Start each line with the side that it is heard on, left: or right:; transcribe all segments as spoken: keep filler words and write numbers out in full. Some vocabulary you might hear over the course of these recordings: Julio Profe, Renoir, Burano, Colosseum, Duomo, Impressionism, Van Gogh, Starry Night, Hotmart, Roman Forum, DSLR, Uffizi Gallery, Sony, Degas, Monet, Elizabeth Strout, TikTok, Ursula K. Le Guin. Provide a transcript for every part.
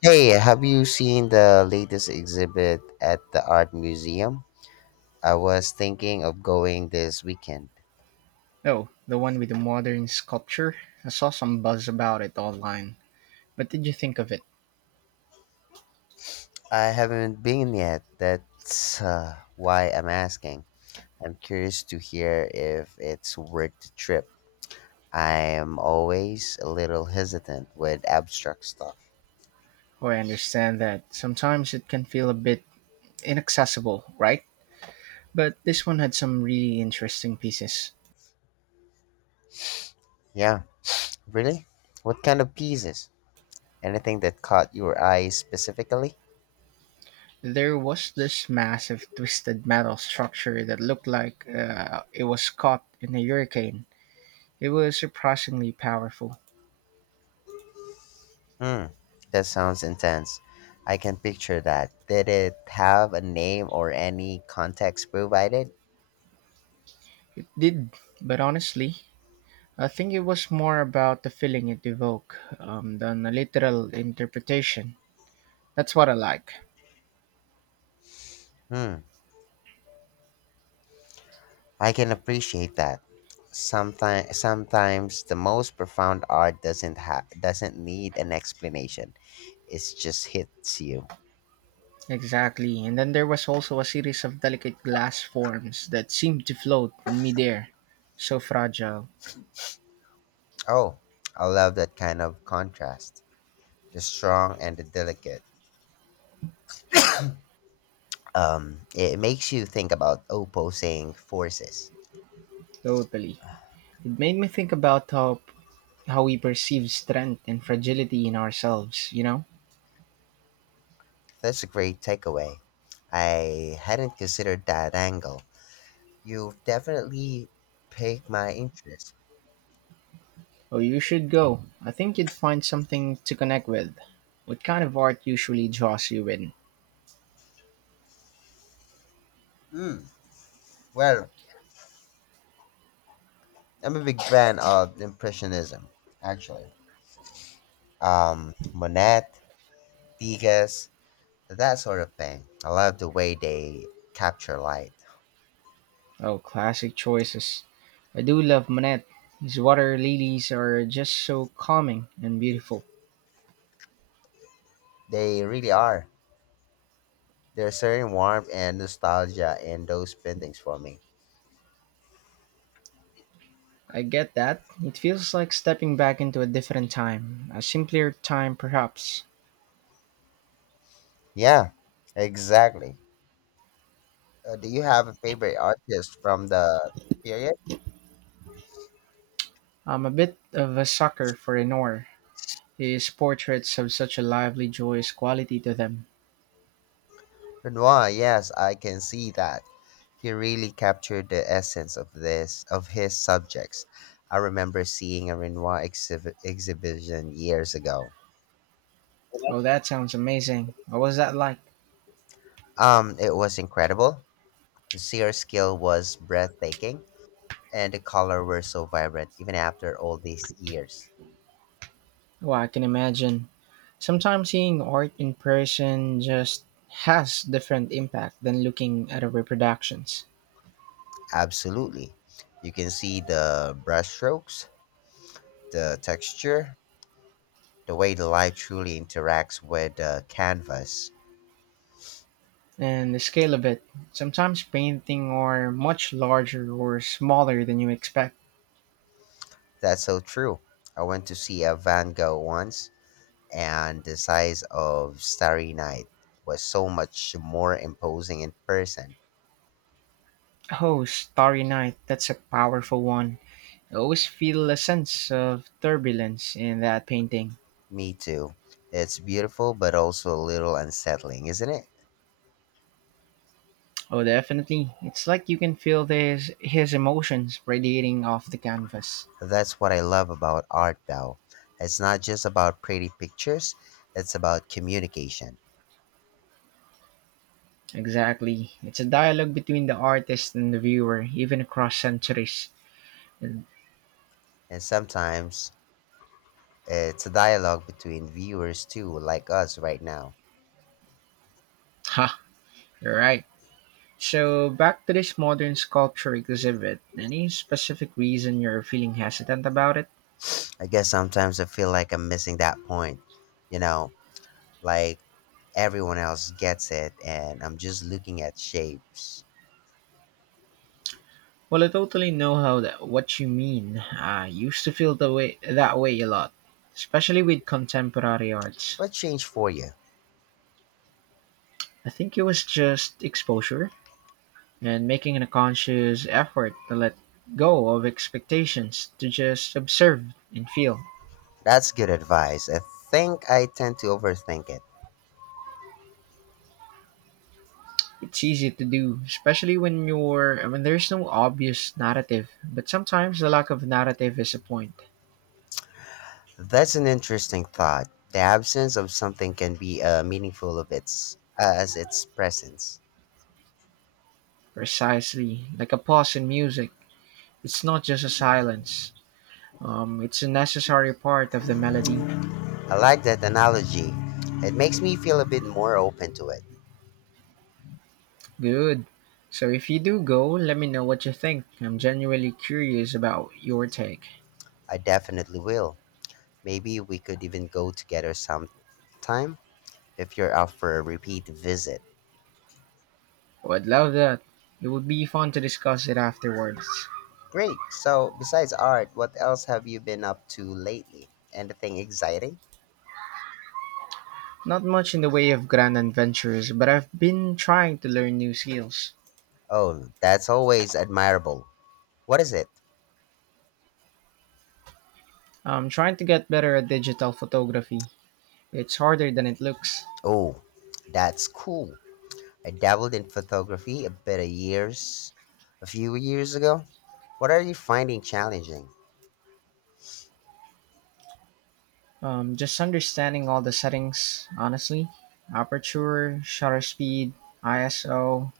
left: Hey, have you seen the latest exhibit at the art museum? I was thinking of going this weekend.
right: Oh, the one with the modern sculpture? I saw some buzz about it online. What did you think of it?
left: I haven't been yet. That's uh, why I'm asking. I'm curious to hear if it's worth the trip. I'm always a little hesitant with abstract stuff.
right: Oh, I understand that sometimes it can feel a bit inaccessible, right? But this one had some really interesting pieces.
left: Yeah, really? What kind of pieces? Anything that caught your eye specifically?
right: There was this massive twisted metal structure that looked like uh, it was caught in a hurricane. It was surprisingly powerful.
left: Hmm, that sounds intense. I can picture that. Did it have a name or any context provided?
right: It did, but honestly, I think it was more about the feeling it evoked um, than a literal interpretation. That's what I like.
left: Hmm, I can appreciate that. Sometimes, sometimes the most profound art doesn't ha- doesn't need an explanation. It just hits you.
right: Exactly. And then there was also a series of delicate glass forms that seemed to float in midair. So fragile.
left: Oh, I love that kind of contrast. The strong and the delicate. Um, it makes you think about opposing forces.
right: Totally. It made me think about how how we perceive strength and fragility in ourselves, you know?
left: That's a great takeaway. I hadn't considered that angle. You've definitely piqued my interest.
right: Oh, you should go. I think you'd find something to connect with. What kind of art usually draws you in?
left: Hmm. Well, I'm a big fan of Impressionism, actually. Um, Monet, Degas, that sort of thing. I love the way they capture light.
right: Oh, classic choices. I do love Monet. His water lilies are just so calming and beautiful.
left: They really are. There's certain warmth and nostalgia in those paintings for me.
right: I get that. It feels like stepping back into a different time, a simpler time perhaps.
left: Yeah, exactly. Uh, do you have a favorite artist from the period?
right: I'm a bit of a sucker for Renoir. His portraits have such a lively, joyous quality to them.
left: Renoir, yes, I can see that. He really captured the essence of this of his subjects. I remember seeing a Renoir exhibit, exhibition years ago.
right: Oh, that sounds amazing. What was that like?
left: Um, it was incredible. The sheer skill was breathtaking, and the color were so vibrant even after all these years.
right: Oh, I can imagine. Sometimes seeing art in person just has different impact than looking at a reproductions.
left: Absolutely, you can see the brushstrokes, the texture, the way the light truly interacts with the canvas.
right: And the scale of it. Sometimes painting are much larger or smaller than you expect.
left: That's so true. I went to see a Van Gogh once, and the size of Starry Night was so much more imposing in person.
right: Oh, Starry Night, that's a powerful one. I always feel a sense of turbulence in that painting.
left: Me too. It's beautiful, but also a little unsettling, isn't it?
right: Oh, definitely. It's like you can feel this, his emotions radiating off the canvas.
left: That's what I love about art, though. It's not just about pretty pictures, it's about communication.
right: Exactly. It's a dialogue between the artist and the viewer, even across centuries. And,
left: And sometimes it's a dialogue between viewers, too, like us right now.
right: ha, you're right. So, back to this modern sculpture exhibit. Any specific reason you're feeling hesitant about it?
left: I guess sometimes I feel like I'm missing that point you know, like everyone else gets it and I'm just looking at shapes.
right: Well, I totally know how that what you mean. I used to feel the way that way a lot, especially with contemporary arts.
left: What changed for you?
right: I think it was just exposure and making a conscious effort to let go of expectations to just observe and feel.
left: That's good advice. I think I tend to overthink it.
right: It's easy to do, especially when you're when there's no obvious narrative, but sometimes the lack of narrative is a point.
left: That's an interesting thought. The absence of something can be uh, meaningful of its uh, as its presence.
right: Precisely, like a pause in music. It's not just a silence. Um, it's a necessary part of the melody.
left: I like that analogy. It makes me feel a bit more open to it.
right: Good. So if you do go, let me know what you think. I'm genuinely curious about your take.
left: I definitely will. Maybe we could even go together sometime if you're up for a repeat visit.
right: Would love that. It would be fun to discuss it afterwards.
left: Great. So, besides art, what else have you been up to lately? Anything exciting?
right: Not much in the way of grand adventures, but I've been trying to learn new skills.
left: Oh, that's always admirable. What is it?
right: I'm trying to get better at digital photography. It's harder than it looks.
left: Oh, that's cool. I dabbled in photography a bit of years, a few years ago. What are you finding challenging?
right: Um, just understanding all the settings, honestly. Aperture, shutter speed, I S O.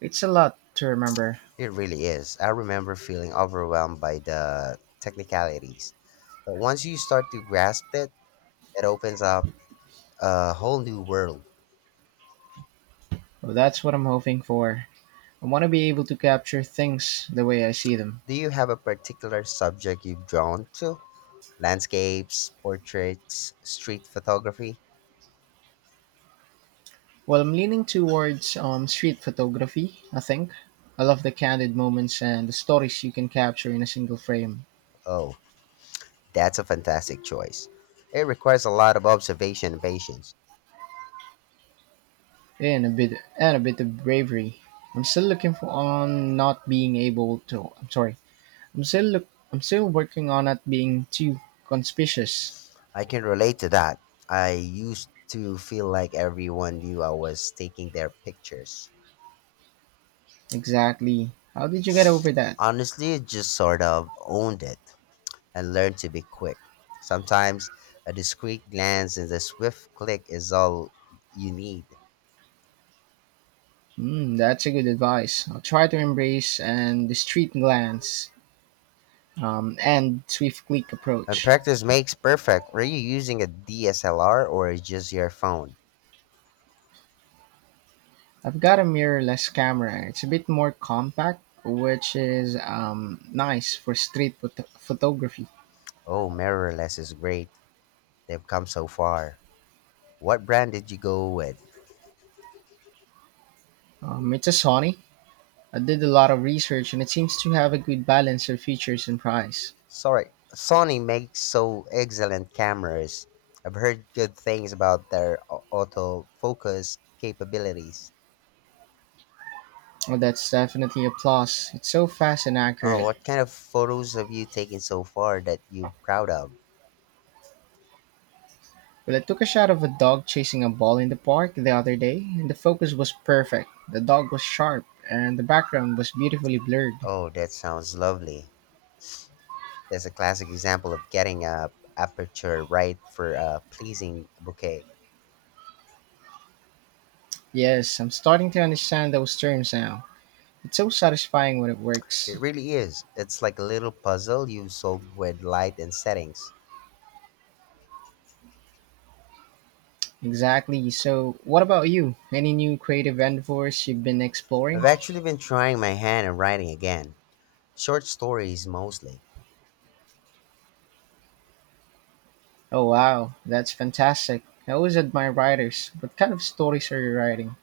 right: It's a lot to remember.
left: It really is. I remember feeling overwhelmed by the technicalities. But once you start to grasp it, it opens up a whole new world.
right: Well, that's what I'm hoping for. I want to be able to capture things the way I see them.
left: Do you have a particular subject you've drawn to? Landscapes, portraits, street photography.
right: Well, I'm leaning towards um, street photography, I think. I love the candid moments and the stories you can capture in a single frame,
left: Oh, that's a fantastic choice. It requires a lot of observation and patience.
right: and a bit and a bit of bravery. I'm still looking for on not being able to. I'm sorry. I'm still look. I'm still working on not being too conspicuous.
left: I can relate to that. I used to feel like everyone knew I was taking their pictures.
right: Exactly. How did you get over that?
left: Honestly, I just sort of owned it and learned to be quick. Sometimes a discreet glance and a swift click is all you need.
right: Hmm, that's a good advice. I'll try to embrace and the street glance um, and swift click
left: And
right: approach.
left: practice makes perfect. Were you using a D S L R or just your phone?
right: I've got a mirrorless camera. It's a bit more compact, which is um, nice for street phot- photography.
left: Oh, mirrorless is great. They've come so far. What brand did you go with?
right: Um, it's a Sony. I did a lot of research and it seems to have a good balance of features and price.
left: Sorry, Sony makes so excellent cameras. I've heard good things about their au- autofocus capabilities.
right: Well, that's definitely a plus. It's so fast and
left: Oh,
right: accurate.
left: what kind of photos have you taken so far that you're proud of?
right: Well, I took a shot of a dog chasing a ball in the park the other day, and the focus was perfect. The dog was sharp, and the background was beautifully blurred.
left: Oh, that sounds lovely. That's a classic example of getting a aperture right for a pleasing bouquet.
right: Yes, I'm starting to understand those terms now. It's so satisfying when it works.
left: It really is. It's like a little puzzle you solve with light and settings.
right: Exactly. So, what about you? Any new creative endeavors you've been exploring?
left: I've actually been trying my hand at writing again. Short stories mostly.
right: Oh, wow. That's fantastic. I always admire writers. What kind of stories are you writing?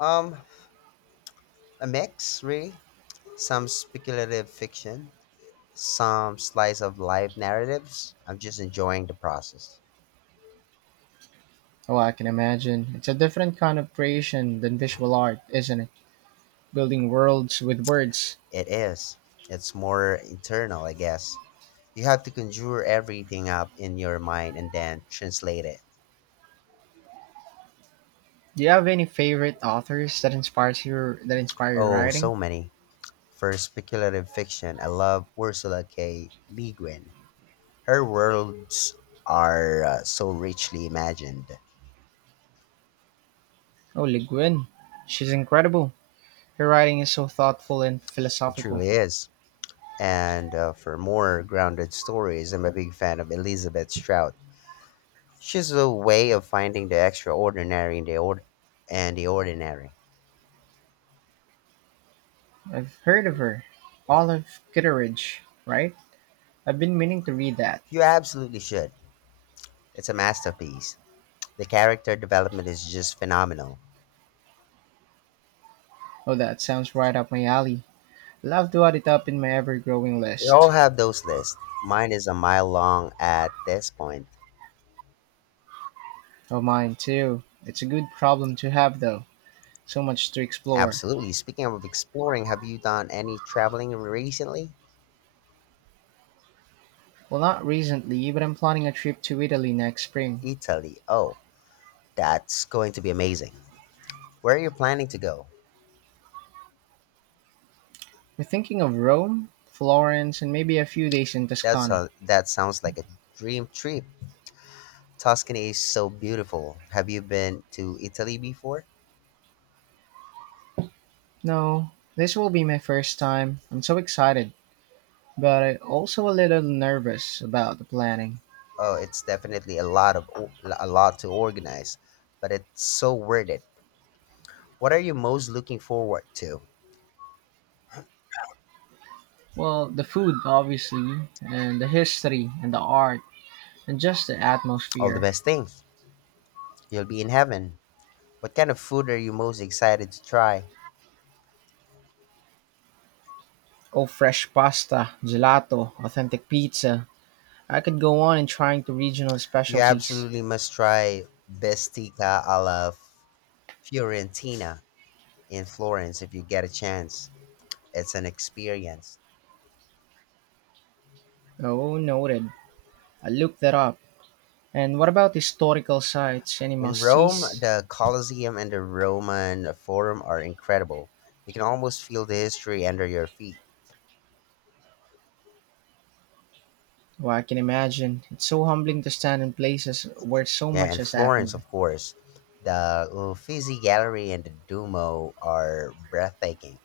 left: Um, a mix, really. Some speculative fiction, some slice of life narratives. I'm just enjoying the process.
right: Oh, I can imagine. It's a different kind of creation than visual art, isn't it? Building worlds with words.
left: It is. It's more internal, I guess. You have to conjure everything up in your mind and then translate it.
right: Do you have any favorite authors that inspires your that inspire your
left: Oh,
right: writing?
left: so many. For speculative fiction, I love Ursula K. Le Guin. Her worlds are uh, so richly imagined.
right: Oh, Le Guin. She's incredible. Her writing is so thoughtful and
left: It
right: philosophical.
left: truly is. And uh, for more grounded stories, I'm a big fan of Elizabeth Strout. She's a way of finding the extraordinary in the ord- and the ordinary.
right: I've heard of her. Olive Kitteridge, right? I've been meaning to read that.
left: You absolutely should. It's a masterpiece. The character development is just phenomenal.
right: Oh, that sounds right up my alley. Love to add it up in my ever growing
left: We
right: list.
left: all have those lists. Mine is a mile long at this point.
right: Oh, mine too. It's a good problem to have, though. So much to explore.
left: Absolutely. Speaking of exploring, have you done any traveling recently?
right: Well, not recently, but I'm planning a trip to Italy next spring.
left: Italy. Oh, that's going to be amazing. Where are you planning to go?
right: We're thinking of Rome, Florence, and maybe a few days in
left: That's
right: Tuscany.
left: a, that sounds like a dream trip. Tuscany is so beautiful. Have you been to Italy before?
right: No, this will be my first time. I'm so excited, but I also a little nervous about the planning.
left: Oh, it's definitely a lot of a lot to organize, but it's so worth it. What are you most looking forward to?
right: Well, the food, obviously, and the history, and the art, and just the
left: All the
right: atmosphere.
left: best things. You'll be in heaven. What kind of food are you most excited to try?
right: Oh, fresh pasta, gelato, authentic pizza. I could go on in trying to regional
left: You
right: specialties.
left: absolutely must try bestica alla Fiorentina in Florence if you get a chance. It's an experience.
right: Oh, noted. I looked that up. And what about historical sites? Any
left: In Rome,
right: must-sees?
left: the Colosseum and the Roman Forum are incredible. You can almost feel the history under your feet.
right: Well, I can imagine. It's so humbling to stand in places where so
left: Yeah,
right: much
left: and
right: has
left: Florence,
right: happened.
left: of course. The Uffizi Gallery and the Duomo are breathtaking.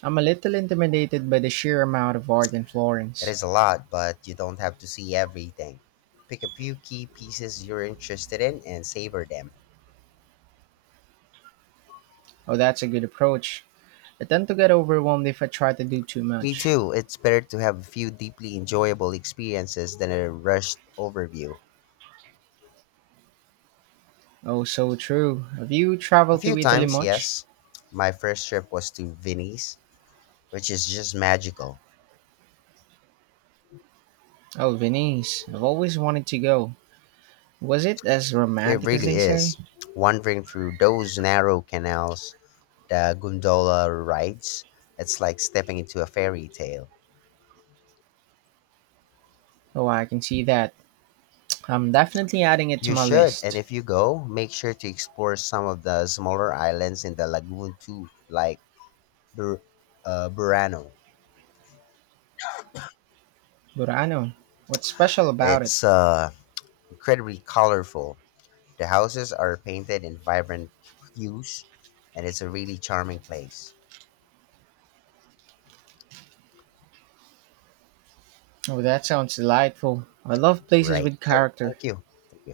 right: I'm a little intimidated by the sheer amount of art in
left: It
right: Florence.
left: is a lot, but you don't have to see everything. Pick a few key pieces you're interested in and savor them.
right: Oh, that's a good approach. I tend to get overwhelmed if I try to do too
left: Me
right: much.
left: too. It's better to have a few deeply enjoyable experiences than a rushed overview.
right: Oh, so true. Have you
left: A
right: traveled
left: few
right: to Italy
left: times,
right: much?
left: yes. My first trip was to Venice, which is just magical.
right: Oh, Venice. I've always wanted to go. Was it as
left: It
right: romantic as
left: really
right: they say?
left: is. Wandering through those narrow canals, the gondola rides, it's like stepping into a fairy tale.
right: Oh, I can see that. I'm definitely adding it to
left: You
right: my
left: should, and
right: list.
left: if you go, make sure to explore some of the smaller islands in the lagoon too, like Bur- uh, Burano.
right: Burano. What's special about it?
left: It's uh, incredibly colorful. The houses are painted in vibrant hues, and it's a really charming place.
right: Oh, that sounds delightful. I love places
left: Right.
right: with
left: So
right: character.
left: thank you. Thank you.